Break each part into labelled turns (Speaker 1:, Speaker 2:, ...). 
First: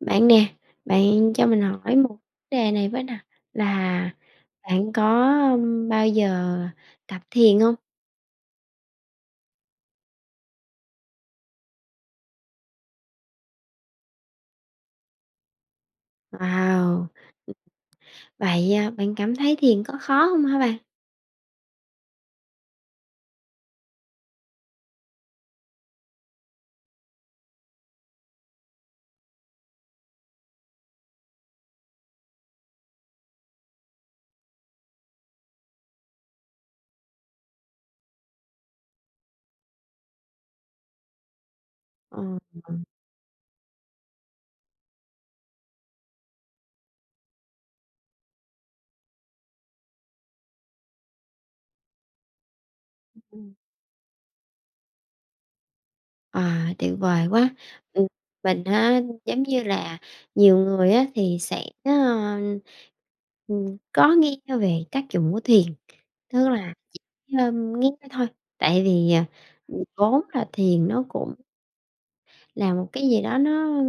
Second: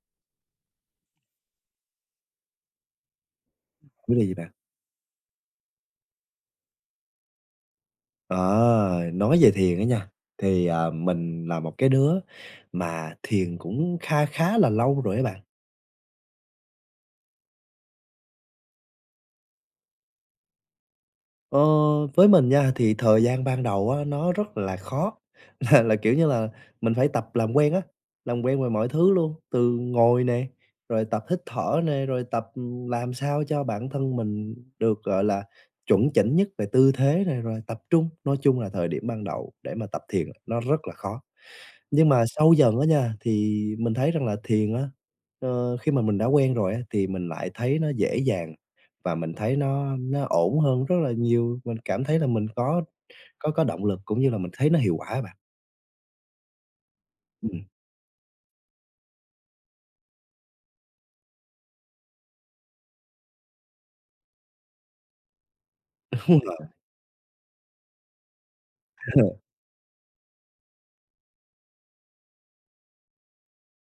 Speaker 1: Bạn nè, bạn cho mình hỏi một vấn đề này với nè, là
Speaker 2: Chủ đề gì bạn?
Speaker 1: bạn có, bao giờ tập thiền không?
Speaker 2: Ờ, nói về thiền á nha, thì, mình là một cái đứa mà thiền cũng kha khá là lâu rồi các bạn.
Speaker 1: Wow! Vậy, bạn cảm thấy thiền có khó không hả bạn?
Speaker 2: Ờ, với mình nha, thì thời gian ban đầu á, nó rất là khó, là, kiểu như là, mình phải tập làm quen á, làm quen về mọi thứ luôn, từ ngồi nè, rồi tập hít thở nè, rồi tập, làm sao cho bản thân mình được, gọi là, chuẩn chỉnh nhất về tư thế này, rồi tập trung. Nói chung là thời điểm ban đầu để mà tập thiền nó rất là khó. Nhưng
Speaker 1: Ờ,
Speaker 2: mà sâu dần á nha, thì mình thấy rằng là thiền á, khi mà mình đã quen rồi á, thì mình lại thấy nó dễ dàng và mình thấy nó ổn hơn rất là nhiều. Mình cảm thấy là mình có có
Speaker 1: ừm.
Speaker 2: có động lực cũng như là mình thấy nó hiệu quả á bạn.
Speaker 1: À, tuyệt vời quá!
Speaker 2: Ừm,
Speaker 1: Ừm, mình á, giống như là, nhiều người á thì sẽ, có nghe về tác dụng của thiền,
Speaker 2: đúng
Speaker 1: tức
Speaker 2: rồi,
Speaker 1: là chỉ, nghe thôi, tại vì, à, vốn là thiền nó cũng làm một cái gì đó nó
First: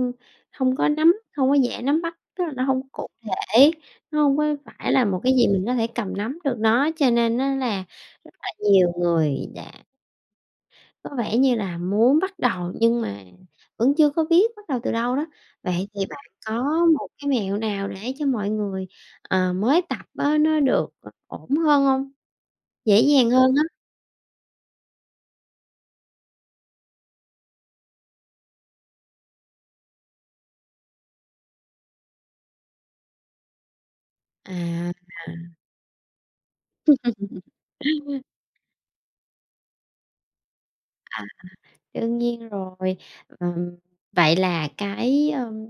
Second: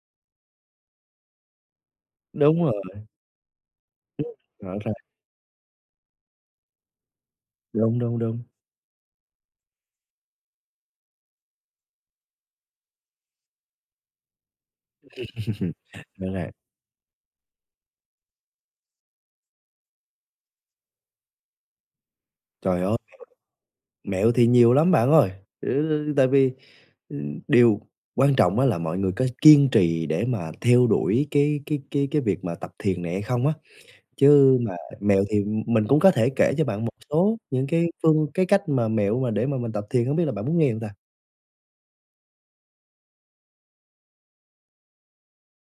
Speaker 1: không có dễ nắm bắt, tức là nó
Speaker 2: đúng rồi,
Speaker 1: không cụ thể, nó không có
Speaker 2: rõ
Speaker 1: phải
Speaker 2: ràng,
Speaker 1: là một cái gì mình có thể cầm nắm được nó, cho nên nó là
Speaker 2: đúng, đúng,
Speaker 1: rất
Speaker 2: đúng.
Speaker 1: là nhiều người đã có vẻ như là muốn bắt đầu nhưng mà vẫn chưa có biết bắt đầu từ đâu đó. Vậy thì bạn
Speaker 2: Rõ ràng.
Speaker 1: có một cái mẹo nào để cho mọi người, ờ, mới tập á nó được, ờ, ổn hơn không?
Speaker 2: Trời ơi,
Speaker 1: Dễ dàng hơn á?
Speaker 2: mẹo thì nhiều lắm bạn ơi, ừ, tại vì, điều quan trọng á là mọi người có kiên trì để mà theo đuổi cái việc mà tập thiền này hay không á. Chứ mà
Speaker 1: À,
Speaker 2: mẹo thì mình cũng có thể kể cho bạn một số những cái
Speaker 1: à.
Speaker 2: phương cái cách mà mẹo mà để mà mình tập thiền, hông biết là bạn muốn nghe hông ta?
Speaker 1: Đương nhiên rồi. Ừm, vậy là cái,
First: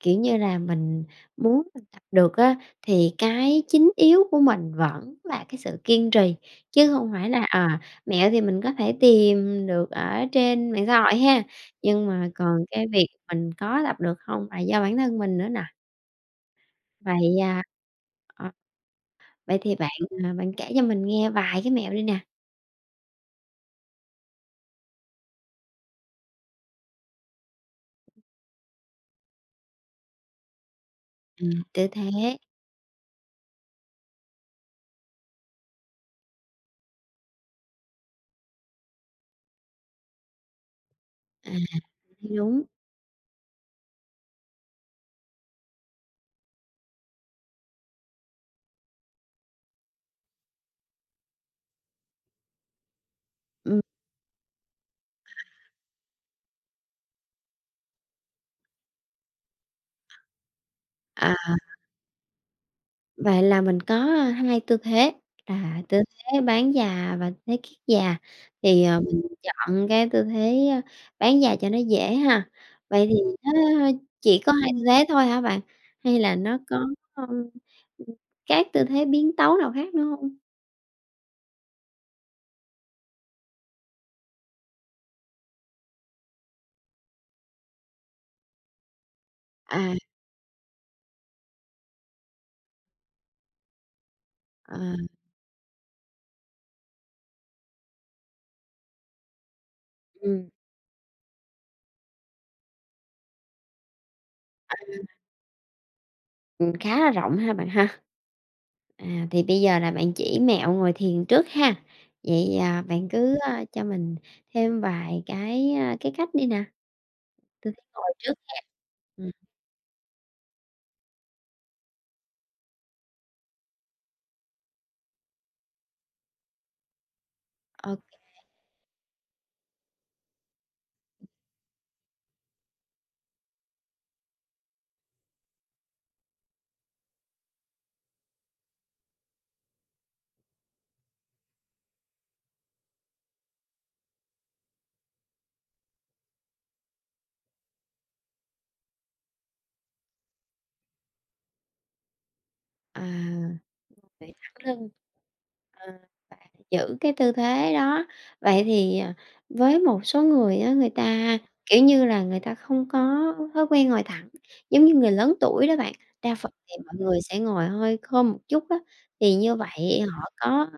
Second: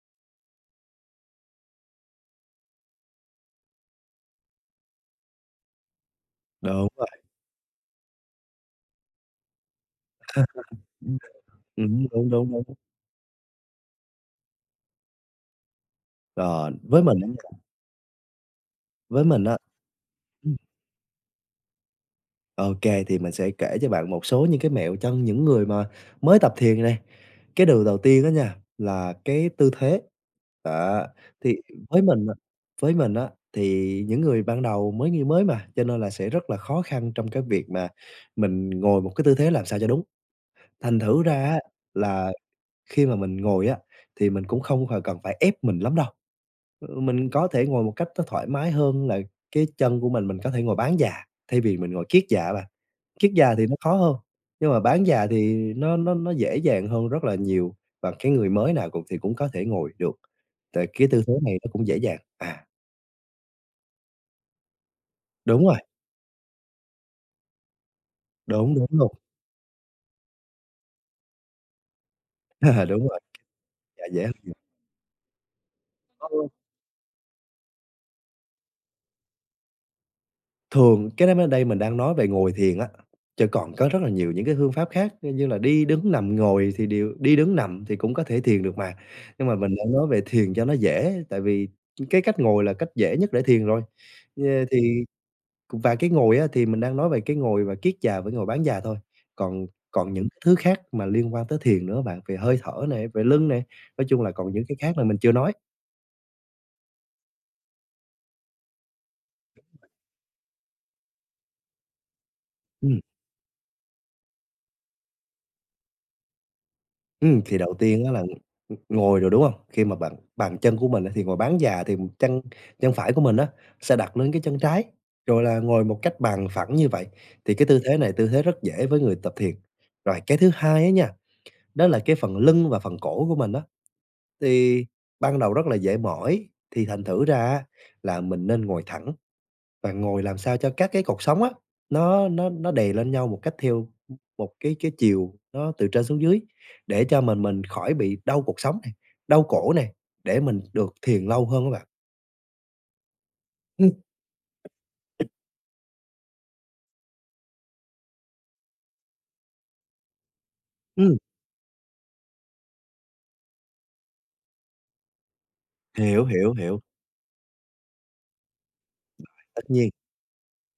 Speaker 1: kiểu như là, mình muốn mình tập được á, thì cái chính yếu của mình vẫn là cái sự kiên trì,
Speaker 2: Đúng
Speaker 1: chứ
Speaker 2: rồi.
Speaker 1: không phải là, à, mẹo thì mình có thể tìm được ở trên mạng xã hội ha, nhưng
Speaker 2: Ừm. Đúng,
Speaker 1: mà
Speaker 2: đúng, đúng.
Speaker 1: còn cái việc mình có tập được không là do bản thân mình nữa nè.
Speaker 2: Rồi, với mình á
Speaker 1: Vậy,
Speaker 2: nha,
Speaker 1: à, ờ,
Speaker 2: với mình á
Speaker 1: vậy thì bạn
Speaker 2: ừm,
Speaker 1: kể cho mình nghe vài cái mẹo đi nè.
Speaker 2: ô kê, thì mình sẽ kể cho bạn một số những cái mẹo cho những người mà mới tập thiền này. Cái điều đầu tiên á nha, là cái tư thế, đó,
Speaker 1: À,
Speaker 2: thì
Speaker 1: tư
Speaker 2: với mình á,
Speaker 1: thế,
Speaker 2: thì những người ban đầu mới như mới mà, cho nên là sẽ rất là khó khăn trong cái việc mà mình ngồi một cái tư thế làm sao cho đúng. Thành thử ra
Speaker 1: à,
Speaker 2: á là
Speaker 1: đúng,
Speaker 2: khi mà mình ngồi á, thì mình cũng không phải cần phải ép mình lắm đâu, ừ, mình có thể ngồi một cách nó thoải mái hơn là cái chân của mình có thể ngồi bán già thay vì mình ngồi kiết già á bạn. Kiết già thì nó
Speaker 1: ừm.
Speaker 2: khó hơn, nhưng mà bán già thì nó dễ dàng hơn rất là nhiều và cái người mới nào cũng thì cũng có thể ngồi được, tại cái tư
Speaker 1: À.
Speaker 2: thế này nó cũng dễ dàng. À,
Speaker 1: Vậy là mình có 2 tư thế
Speaker 2: đúng rồi,
Speaker 1: là tư thế bán già và tư thế kiết già,
Speaker 2: đúng,
Speaker 1: thì,
Speaker 2: đúng
Speaker 1: ờ,
Speaker 2: luôn,
Speaker 1: mình chọn cái tư thế, a, bán già cho nó dễ ha. Vậy
Speaker 2: đúng
Speaker 1: thì
Speaker 2: rồi,
Speaker 1: nó
Speaker 2: dạ, dễ hơn
Speaker 1: chỉ có 2 tư thế thôi hả bạn? Hay là
Speaker 2: nhiều.
Speaker 1: nó có, ưm, ừm, các tư thế biến tấu nào khác nữa hông?
Speaker 2: Thường cái đó đây mình đang nói về ngồi thiền á, chứ còn có rất là nhiều những cái phương pháp khác như là đi, đứng, nằm, ngồi thì đều đi, đứng, nằm thì cũng có thể thiền được mà. Nhưng mà mình đang
Speaker 1: À,
Speaker 2: nói về thiền cho nó dễ, tại vì cái cách ngồi là cách dễ nhất để thiền rồi. Ờ,
Speaker 1: ờ,
Speaker 2: thì và cái ngồi á thì mình đang nói về cái ngồi và kiết già với ngồi bán già thôi, còn còn những cái
Speaker 1: ừm,
Speaker 2: thứ khác mà liên quan tới thiền nữa bạn, về hơi thở này về lưng này nói chung là còn những cái khác là mình chưa nói.
Speaker 1: khá là rộng ha bạn ha. À, thì bây giờ là bạn chỉ mẹo ngồi thiền trước ha. Vậy, à,
Speaker 2: Ừm.
Speaker 1: bạn cứ, a, cho mình thêm vài cái, a, cái cách đi nè,
Speaker 2: Thì
Speaker 1: tư
Speaker 2: đầu
Speaker 1: thế
Speaker 2: tiên á
Speaker 1: ngồi
Speaker 2: là,
Speaker 1: trước.
Speaker 2: ngồi
Speaker 1: Ừm.
Speaker 2: rồi, đúng hông? Khi mà bàn bàn chân của mình á thì ngồi bán già thì chân chân phải của mình á sẽ đặt lên cái chân trái, rồi là ngồi một cách bằng phẳng như vậy, thì cái tư
Speaker 1: Ờ,
Speaker 2: thế này tư thế rất dễ với người tập thiền. Rồi cái thứ hai á nha, đó là cái phần lưng và phần cổ của mình á, thì ban đầu rất là dễ mỏi, thì thành thử ra á là mình nên ngồi thẳng và ngồi làm sao cho các cái cột sống á, nó đè lên nhau một cách theo một cái chiều nó từ trên xuống dưới, để cho mình khỏi bị đau cột sống này đau cổ này để mình được thiền lâu hơn các bạn.
Speaker 1: à,
Speaker 2: Ừm,
Speaker 1: vậy thẳng lưng. Ờ, bạn giữ cái tư thế đó. Vậy thì, à, với một số người á, người
Speaker 2: ừm,
Speaker 1: ta, kiểu như là, người ta không có thói quen ngồi thẳng, giống như người lớn tuổi đó bạn,
Speaker 2: hiểu,
Speaker 1: đa phần
Speaker 2: hiểu,
Speaker 1: thì
Speaker 2: hiểu.
Speaker 1: mọi người sẽ ngồi hơi khom một chút á, thì như
Speaker 2: Tất nhiên.
Speaker 1: vậy họ có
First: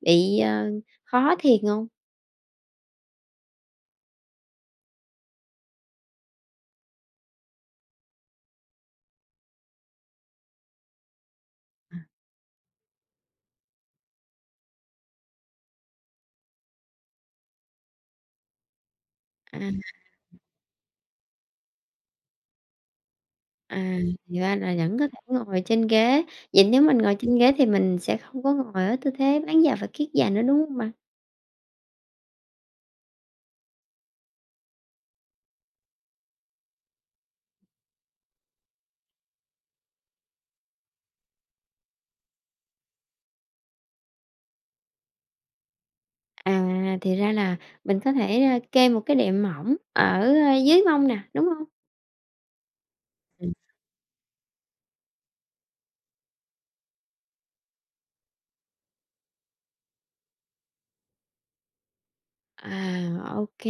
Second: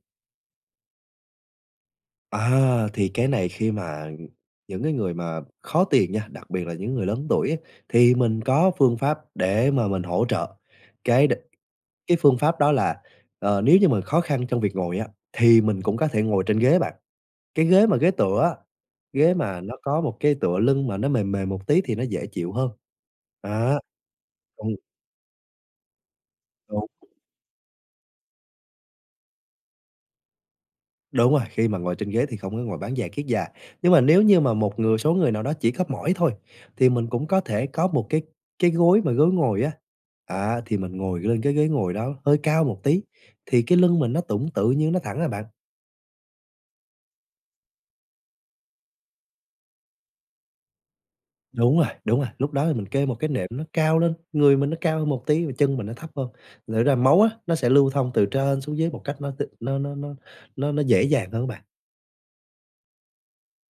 Speaker 1: bị, ờ, khó thiệt không?
Speaker 2: À, thì cái này khi mà những cái người mà khó tiền nha, đặc biệt là những người lớn tuổi á, thì mình có phương pháp để mà mình hỗ trợ. Cái đ cái phương pháp đó là, nếu như mình khó khăn trong việc ngồi á, thì mình cũng có thể ngồi trên ghế bạn. Cái ghế mà ghế tựa á, ghế
Speaker 1: À,
Speaker 2: mà nó có một cái tựa lưng mà nó mềm mềm một tí thì nó dễ chịu hơn. Á,
Speaker 1: à, thì ra là
Speaker 2: đúng,
Speaker 1: vẫn có thể ngồi trên ghế, vậy nếu
Speaker 2: đúng,
Speaker 1: mình ngồi trên ghế thì mình sẽ không có ngồi ở tư thế bán dạo và kiết già nữa, đúng không bạn?
Speaker 2: đúng rồi, khi mà ngồi trên ghế thì không có ngồi bán già kiết già. Nhưng mà nếu như mà một người số người nào đó chỉ có mỏi thôi, thì mình cũng có thể có một cái gối mà gối ngồi á, à, thì mình ngồi lên cái ghế ngồi đó hơi cao một tí, thì cái lưng mình nó cũng tự nhiên nó thẳng à bạn.
Speaker 1: À, thì ra là mình có thể, a, kê một cái đệm mỏng ở, a, dưới mông nè, đúng không?
Speaker 2: Đúng rồi, lúc đó thì mình kê một cái nệm
Speaker 1: Ừm.
Speaker 2: nó cao lên, người mình nó cao hơn một tí và chân mình nó thấp hơn, để ra máu á, nó sẽ lưu thông từ trên xuống dưới một cách nó t nó dễ dàng hơn các bạn.
Speaker 1: À, ok,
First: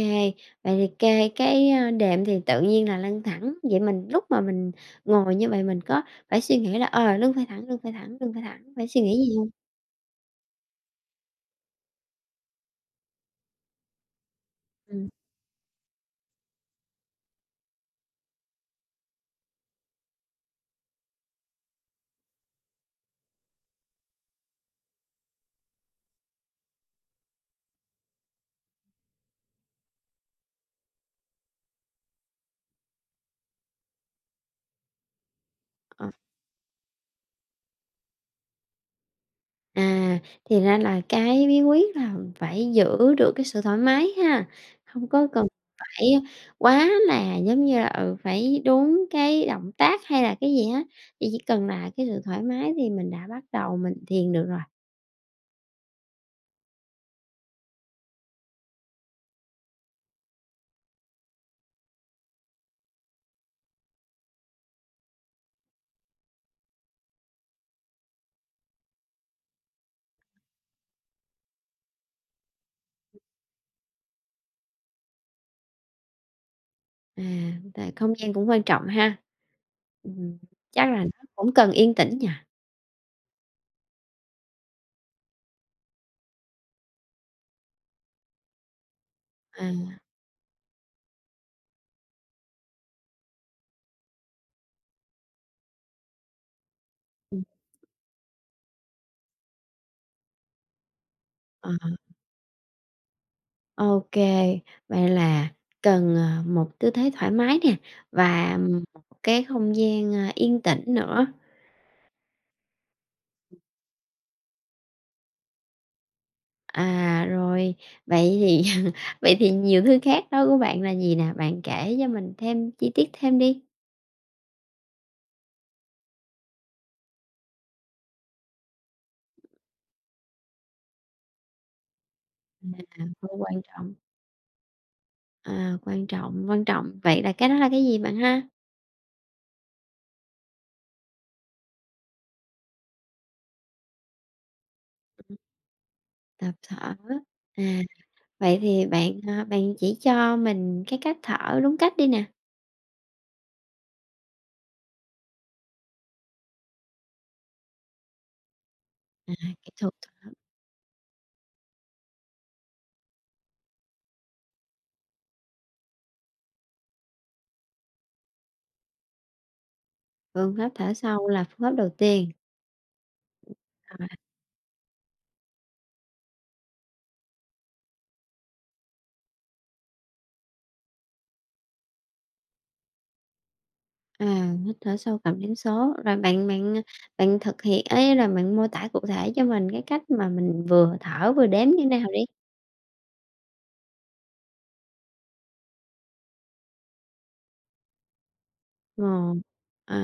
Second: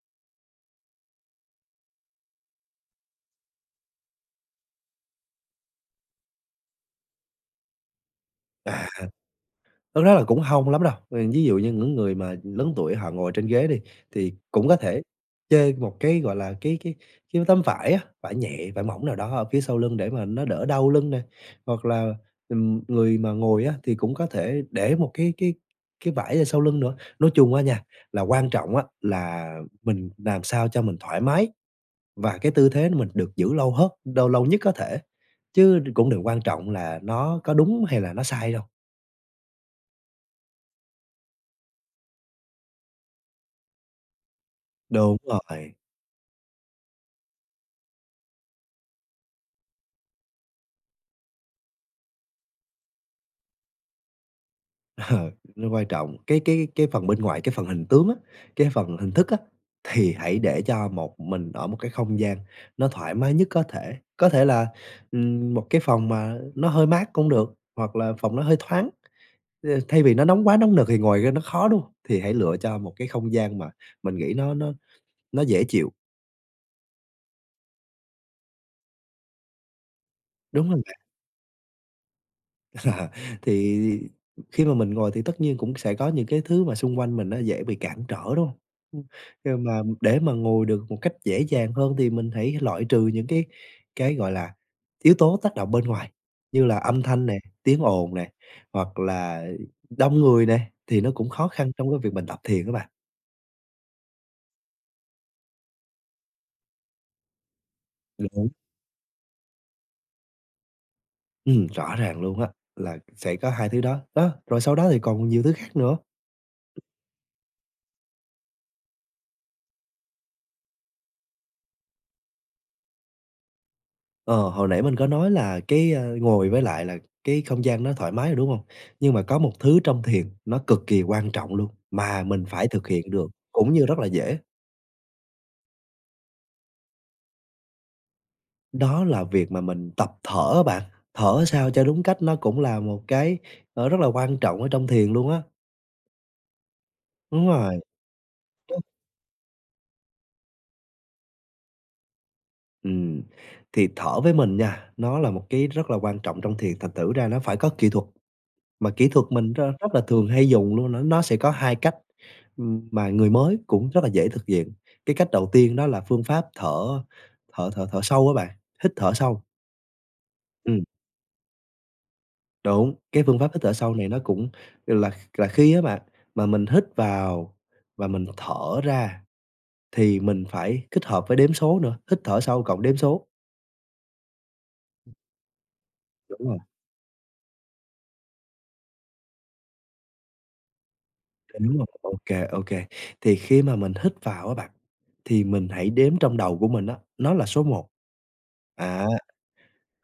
Speaker 1: vậy thì kê cái, a, đệm thì tự nhiên là lưng thẳng, vậy mình lúc mà mình ngồi như vậy mình có phải suy nghĩ là, ờ, lưng phải thẳng, lưng phải thẳng, lưng phải thẳng, phải suy
Speaker 2: À.
Speaker 1: nghĩ gì hông?
Speaker 2: Thực ra là cũng hông lắm đâu, ừ, ví dụ như những người mà lớn tuổi họ ngồi trên ghế đi, thì cũng có thể
Speaker 1: Ừm.
Speaker 2: kê một cái, gọi là, cái tấm vải á, vải nhẹ, vải mỏng nào đó ở phía sau lưng để mà nó đỡ đau lưng nè. Hoặc là, người mà ngồi á, thì cũng có thể để một cái cái vải ở sau lưng nữa. Nói chung á nha, là quan trọng á là mình làm sao cho mình thoải mái và cái tư thế mình được giữ lâu hết lâu lâu nhất có thể, chứ cũng đừng quan trọng là nó có đúng hay là nó sai đâu.
Speaker 1: À, thì ra là cái bí quyết là phải giữ được cái sự thoải mái ha, không
Speaker 2: Đúng
Speaker 1: có cần
Speaker 2: rồi.
Speaker 1: phải quá là, giống như là, ừ, phải đúng cái động tác hay là cái gì hết, chỉ cần là cái sự thoải mái thì mình đã bắt đầu mình thiền được rồi.
Speaker 2: Ờ, nó quan trọng. Cái phần bên ngoài, cái phần hình tướng á, cái phần hình thức á, thì hãy để cho một mình ở một cái không gian nó thoải mái nhất có thể. Có thể là, một cái phòng mà nó hơi mát cũng được, hoặc là phòng nó hơi thoáng. Ờ, thay vì nó nóng quá, nóng nực thì ngồi ra nó khó, đúng hông? Thì hãy lựa cho một cái không gian mà mình nghĩ nó dễ chịu,
Speaker 1: À, tại không gian cũng quan trọng ha. Ừm,
Speaker 2: đúng không?
Speaker 1: chắc là nó cũng cần yên tĩnh nhỉ?
Speaker 2: À, thì khi mà mình ngồi thì tất nhiên cũng sẽ có những cái thứ mà xung quanh mình nó dễ bị cản trở, đúng không? Ừm, nhưng mà
Speaker 1: À,
Speaker 2: để mà ngồi được một cách dễ dàng hơn thì mình hãy loại trừ những cái, gọi là, yếu tố tác động bên ngoài, như là âm thanh nè,
Speaker 1: ừm,
Speaker 2: tiếng ồn nè, hoặc là đông người nè, thì nó cũng khó
Speaker 1: ờ,
Speaker 2: khăn trong cái việc mình tập thiền các bạn.
Speaker 1: ô, vậy là cần, ờ, một tư thế thoải mái nè
Speaker 2: Đúng.
Speaker 1: và một cái không gian, a, yên tĩnh nữa.
Speaker 2: Rõ ràng luôn á, là sẽ có hai thứ đó, đó, rồi sau đó thì còn nhiều thứ khác nữa.
Speaker 1: À, rồi, vậy thì vậy thì nhiều thứ khác đó của bạn là gì nè? Bạn kể cho mình thêm chi tiết thêm đi.
Speaker 2: Ờ, hồi nãy mình có nói là cái, ngồi với lại là cái không gian nó thoải mái rồi, đúng không? Nhưng mà có một thứ trong thiền nó cực kỳ quan trọng luôn, mà mình phải thực
Speaker 1: À,
Speaker 2: hiện được,
Speaker 1: vô quan
Speaker 2: cũng như
Speaker 1: trọng,
Speaker 2: rất là dễ,
Speaker 1: à, quan trọng, vậy là cái đó là cái gì bạn ha?
Speaker 2: đó là việc mà mình tập thở á bạn. Thở sao cho đúng cách nó cũng là một cái, rất là quan trọng ở trong thiền luôn á.
Speaker 1: Tập thở.
Speaker 2: Đúng rồi,
Speaker 1: À, vậy thì bạn chỉ cho mình cái cách thở đúng cách đi nè.
Speaker 2: ừm, thì thở với mình nha, nó là một cái rất là quan trọng trong thiền, thành thử ra nó phải có kỹ thuật. Mà kỹ thuật
Speaker 1: À,
Speaker 2: mình
Speaker 1: kỹ thuật,
Speaker 2: rất là thường hay dùng luôn, nó sẽ có 2 cách, mà người mới cũng rất là dễ thực hiện. Cái cách đầu tiên đó là phương pháp thở thở thở thở sâu á bạn, hít thở sâu.
Speaker 1: phương pháp
Speaker 2: Ừm,
Speaker 1: thở sâu là phương pháp đầu tiên.
Speaker 2: đúng, cái phương pháp hít thở sâu
Speaker 1: Rồi,
Speaker 2: này nó cũng là là khi á bạn, mà mình hít vào và mình thở ra thì mình phải kết hợp với đếm số nữa, hít thở sâu cộng đếm số.
Speaker 1: à, hít thở sâu cảm đến số, rồi
Speaker 2: Đúng
Speaker 1: bạn
Speaker 2: rồi,
Speaker 1: bạn à, bạn thực hiện ấy là bạn mô tả cụ thể cho mình cái cách mà mình vừa thở vừa đếm như
Speaker 2: đúng
Speaker 1: thế
Speaker 2: rồi,
Speaker 1: nào đi.
Speaker 2: ok, ok. Thì khi mà mình hít vào á bạn, thì mình hãy đếm trong đầu của mình á, nó là số một. À.
Speaker 1: Một.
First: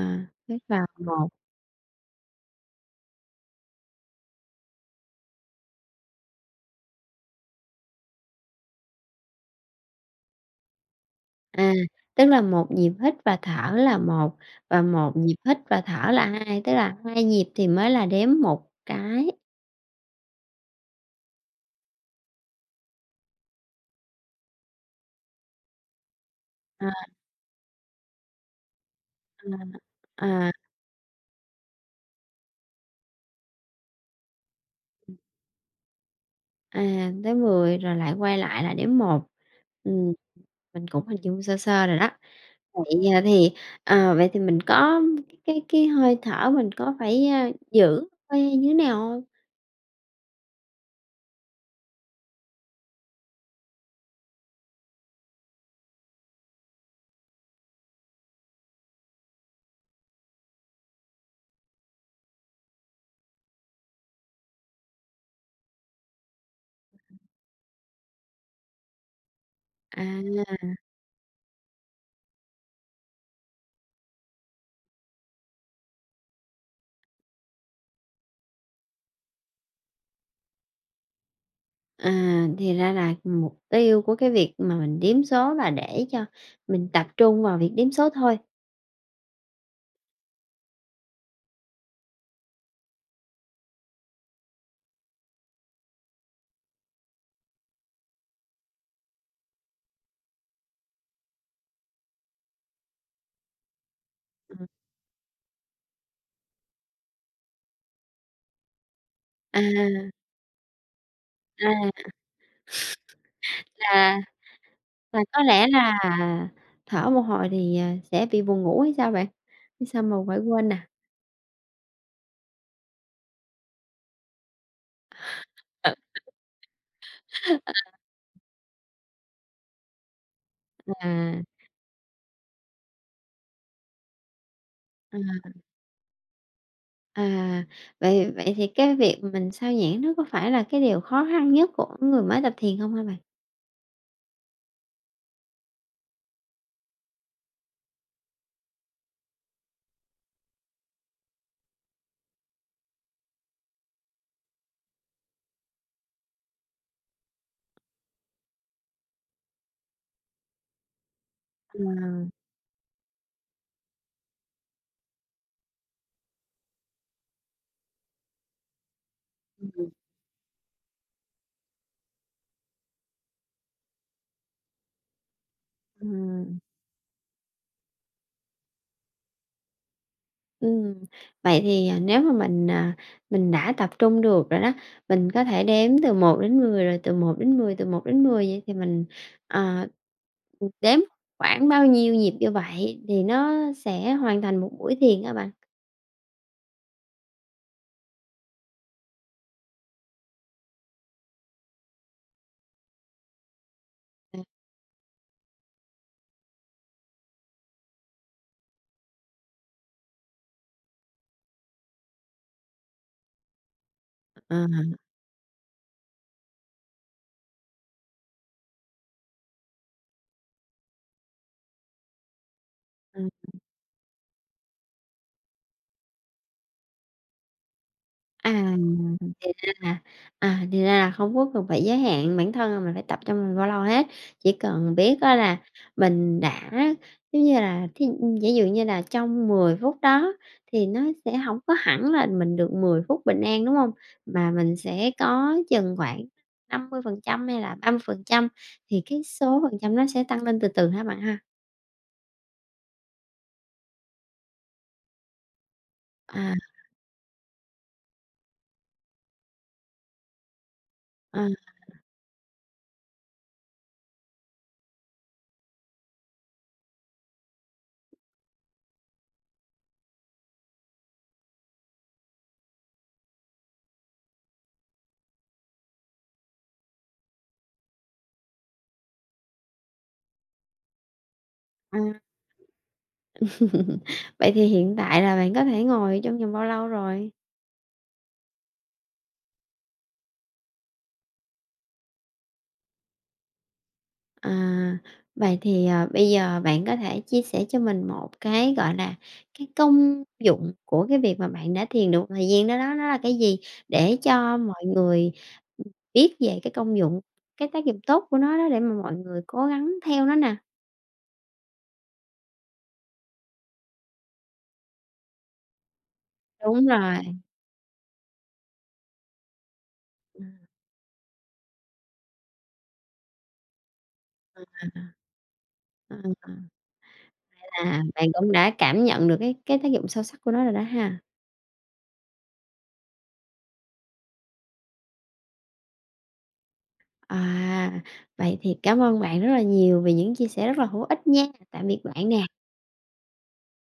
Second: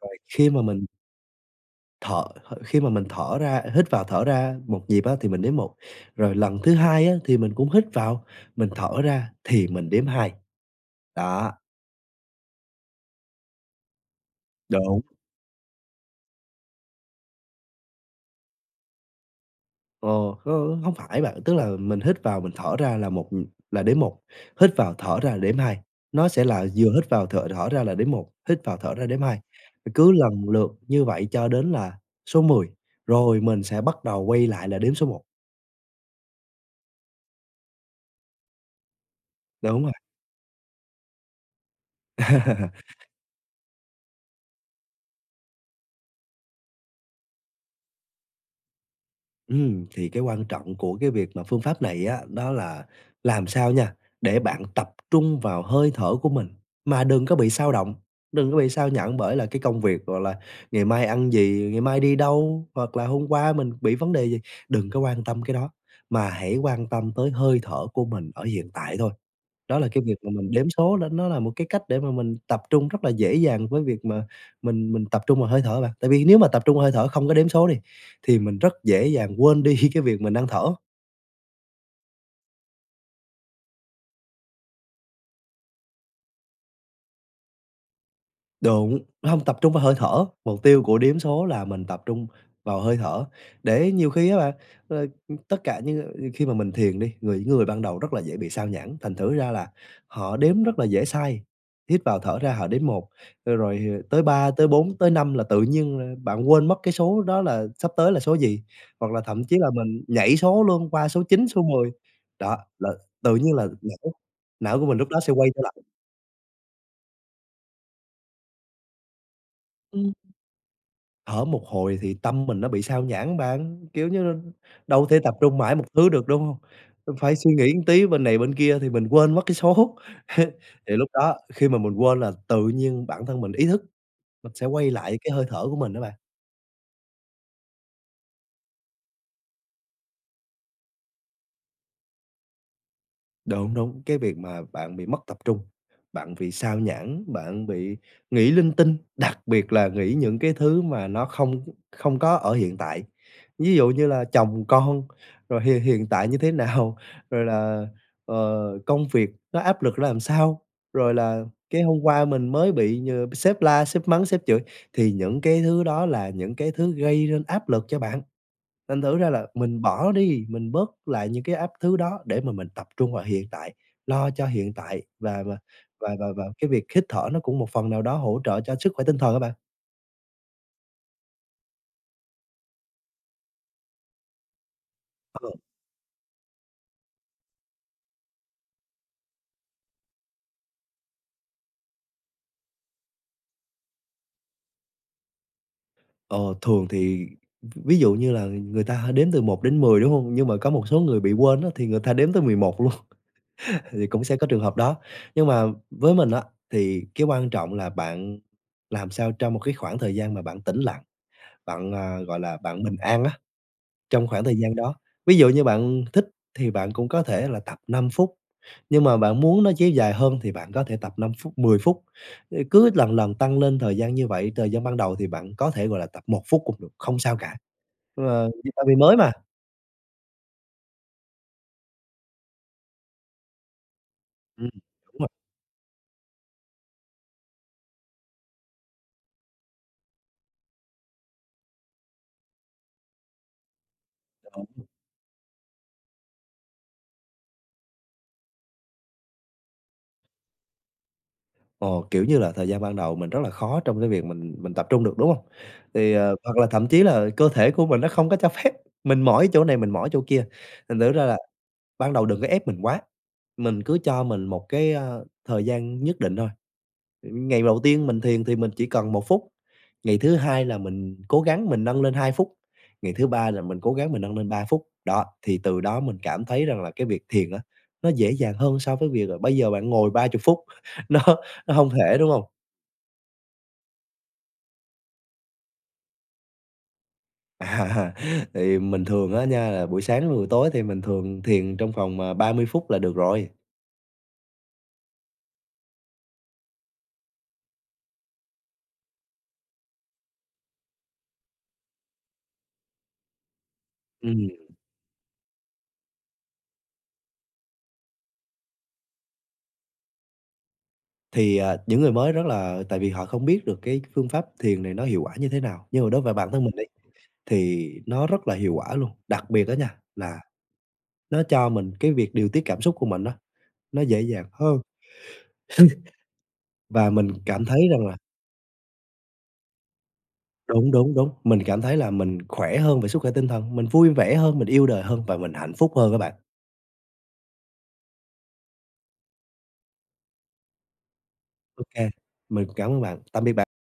Speaker 2: Và khi
Speaker 1: hít
Speaker 2: mà
Speaker 1: vào
Speaker 2: mình
Speaker 1: một.
Speaker 2: thở khi mà mình thở ra hít vào thở ra một nhịp á, thì mình đếm một, rồi lần thứ 2 á, thì mình cũng hít vào, mình thở ra thì mình đếm hai. Đó.
Speaker 1: À, tức là một nhịp hít và thở là một và
Speaker 2: Đúng.
Speaker 1: một nhịp hít và thở là 2 tức là 2 nhịp thì mới là đếm một cái.
Speaker 2: Ờ, không hông phải bạn, tức là mình hít vào mình thở ra là một, là đếm một. Hít vào thở ra là đếm hai, nó sẽ là
Speaker 1: À,
Speaker 2: vừa hít vào thở thở ra là đếm một, hít vào thở ra đếm hai, cứ lần
Speaker 1: à,
Speaker 2: lượt như vậy cho đến là số 10, rồi mình sẽ bắt đầu quay lại là đếm số một.
Speaker 1: à, tới 10 rồi lại quay lại là đếm một.
Speaker 2: Đúng rồi.
Speaker 1: Ừm, mình cũng hình dung sơ sơ rồi đó. Vậy, à, thì, ờ, vậy thì mình có cái hơi thở mình có phải, a, giữ hơi như thế nào hông?
Speaker 2: Thì cái quan trọng của cái việc mà phương pháp này á, đó là làm sao nha, để bạn tập trung vào hơi thở của mình, mà đừng có bị xao động, đừng có bị sao nhãng bởi là cái công việc, gọi là, ngày mai ăn gì, ngày mai đi đâu, hoặc là hôm qua mình bị vấn đề gì, đừng có quan tâm cái đó, mà hãy quan tâm tới hơi thở của mình ở hiện tại thôi. Đó là cái việc mà mình
Speaker 1: À.
Speaker 2: đếm số nó là một cái cách để mà mình tập trung rất là dễ dàng với việc mà mình tập trung vào hơi thở bạn. Tại vì nếu mà tập trung vào hơi thở không có đếm số đi, thì mình rất dễ dàng quên đi cái việc mình đang thở.
Speaker 1: À, thì ra là mục tiêu của cái việc mà mình đếm số là để cho mình tập trung vào việc đếm số thôi.
Speaker 2: Đúng, không tập trung vào hơi thở, mục tiêu của đếm số là mình tập trung vào hơi thở. Để nhiều khi á bạn, ờ, tất cả những khi mà mình thiền đi, những người ban đầu rất là dễ bị sao nhãng, thành thử ra là họ đếm rất là dễ sai, hít vào thở ra họ đếm một, rồi tới ba
Speaker 1: Ừm.
Speaker 2: tới 4 tới 5 là tự nhiên, bạn quên mất cái số đó là sắp tới là số gì, hoặc là thậm chí
Speaker 1: À,
Speaker 2: là mình nhảy số luôn qua số 9 số 10.
Speaker 1: à,
Speaker 2: Đó, là tự nhiên là não
Speaker 1: là
Speaker 2: não của mình lúc
Speaker 1: là
Speaker 2: đó sẽ
Speaker 1: có
Speaker 2: quay trở
Speaker 1: lẽ
Speaker 2: lại.
Speaker 1: là thở một hồi thì, à, sẽ bị buồn ngủ hay sao bạn? Hay sao mà phải quên nè?
Speaker 2: Thở một hồi thì tâm mình nó bị sao nhãng bạn, kiểu như, là đâu thể tập trung mãi một
Speaker 1: Ừ.
Speaker 2: thứ được, đúng hông? Phải suy nghĩ một tí bên này bên kia thì mình quên mất cái số. Thì lúc đó
Speaker 1: À,
Speaker 2: khi mà mình quên là tự nhiên bản thân mình ý thức, mình sẽ quay lại cái hơi
Speaker 1: à,
Speaker 2: thở của mình đó bạn.
Speaker 1: à, vậy vậy thì cái việc mình sao nhãng nó có phải là cái điều khó khăn nhất của người mới tập thiền không hả bạn?
Speaker 2: Đúng, đúng, cái việc mà bạn bị mất tập trung, bạn bị sao nhãng, bạn bị nghĩ linh tinh, đặc biệt là nghĩ những cái thứ mà nó không không có ở hiện tại. Ví dụ như là chồng con, rồi hiện hiện tại như thế nào, rồi là, ờ, công việc nó áp lực ra làm sao, rồi là cái
Speaker 1: Ờ,
Speaker 2: hôm qua mình mới bị nhờ sếp la, sếp mắng, sếp chửi, thì những cái thứ đó là những cái thứ gây nên áp lực cho bạn. Thành thử ra là mình
Speaker 1: ừm.
Speaker 2: bỏ đi, mình bớt lại những cái áp thứ đó để mà mình tập trung vào hiện tại, lo cho hiện tại và
Speaker 1: Ừm.
Speaker 2: cái việc hít thở nó cũng một phần nào đó hỗ trợ cho sức khỏe tinh thần á bạn.
Speaker 1: Ừm, vậy thì, à, nếu mà mình, à, mình đã tập trung được rồi đó, mình có
Speaker 2: Ờ,
Speaker 1: thể đếm từ 1 đến 10 rồi từ 1 đến 10 từ một đến 10 vậy thì mình, ờ, đếm khoảng bao nhiêu nhịp như vậy thì nó sẽ hoàn thành một buổi thiền các bạn?
Speaker 2: ờ, thường thì ví dụ như là người ta đếm từ 1 đến 10, đúng không? Nhưng mà có một số người bị quên á, thì người ta đếm tới 11 luôn, thì cũng sẽ
Speaker 1: À,
Speaker 2: có trường hợp đó. Nhưng mà với mình á, thì cái quan trọng là bạn làm sao trong một cái khoảng thời gian mà bạn tĩnh lặng, bạn, à, gọi là, bạn bình an á. Trong khoảng thời
Speaker 1: à,
Speaker 2: gian đó, ví dụ như bạn thích thì bạn cũng có thể là tập 5 phút, nhưng mà bạn muốn nó kéo dài hơn thì bạn có thể tập 5 phút, 10 phút, cứ lần lần
Speaker 1: à.
Speaker 2: tăng lên thời gian như vậy. Thời gian ban đầu thì bạn có thể, gọi là, tập 1 phút cũng được, không sao cả, vì
Speaker 1: À.
Speaker 2: tại vì mới mà.
Speaker 1: À, à, thì ra là không có cần phải giới hạn bản thân là mình phải tập trong mình bao lâu hết, chỉ
Speaker 2: Ừm,
Speaker 1: cần
Speaker 2: đúng
Speaker 1: biết
Speaker 2: rồi,
Speaker 1: á là mình đã giống như là, thí giả dụ như là trong 10 phút đó thì nó sẽ không có hẳn là mình được 10 phút bình an, đúng không? Mà mình
Speaker 2: đúng.
Speaker 1: sẽ có chừng khoảng 50% hay là 30% thì cái số phần trăm nó sẽ tăng lên từ từ hả bạn ha?
Speaker 2: Ồ, kiểu như là, thời gian ban đầu mình rất là khó trong cái việc mình tập trung được, đúng hông? Thì,
Speaker 1: À,
Speaker 2: hoặc là thậm chí là cơ thể của mình nó không có cho phép, mình mỏi chỗ này, mình mỏi chỗ kia, thành thử ra là
Speaker 1: à,
Speaker 2: ban đầu đừng có ép mình quá, mình cứ cho mình một cái, thời gian nhất định thôi. Ngày đầu tiên mình thiền thì mình chỉ cần 1 phút, ngày thứ hai là mình cố gắng mình nâng lên 2 phút, ngày thứ ba là mình cố gắng mình nâng lên 3 phút. Đó, thì từ đó mình cảm thấy rằng là cái việc thiền á, nó dễ dàng hơn so với việc là bây giờ bạn ngồi 30 phút, nó nó không
Speaker 1: à.
Speaker 2: thể, đúng không?
Speaker 1: Vậy thì hiện tại là bạn có thể ngồi trong vòng bao lâu rồi?
Speaker 2: À, thì mình thường á nha, là buổi sáng với buổi tối thì mình thường thiền trong vòng, à, 30 phút là được rồi.
Speaker 1: À, vậy thì, à, bây giờ bạn có thể chia sẻ cho mình một cái, gọi là, cái công dụng của cái việc mà bạn đã thiền được một thời gian đó đó, nó là cái gì? Để
Speaker 2: Ừm.
Speaker 1: cho mọi người biết về cái công dụng, cái tác dụng tốt của nó đó để mà mọi người cố gắng theo nó nè.
Speaker 2: Thì, à, những người mới rất là tại vì họ không biết được cái phương pháp thiền này nó hiệu quả như thế nào, nhưng mà đối với bản thân mình đi,
Speaker 1: Đúng rồi,
Speaker 2: thì nó rất là hiệu quả luôn. Đặc biệt đó nha, là nó cho mình cái việc điều tiết cảm xúc của mình đó nó dễ dàng hơn
Speaker 1: ờ, ờ,
Speaker 2: và mình cảm thấy
Speaker 1: là
Speaker 2: rằng là
Speaker 1: bạn cũng đã cảm nhận được cái tác dụng sâu sắc của nó rồi đó
Speaker 2: đúng, đúng,
Speaker 1: ha.
Speaker 2: đúng, mình cảm thấy là mình khỏe hơn về sức khỏe tinh thần, mình vui vẻ hơn, mình yêu đời hơn và mình hạnh phúc hơn các bạn.
Speaker 1: À, vậy thì cảm ơn bạn rất là nhiều vì những chia sẻ rất là hữu ích nha. Tạm biệt
Speaker 2: OK,
Speaker 1: bạn nè.
Speaker 2: mình cảm ơn bạn. Tạm biệt bạn.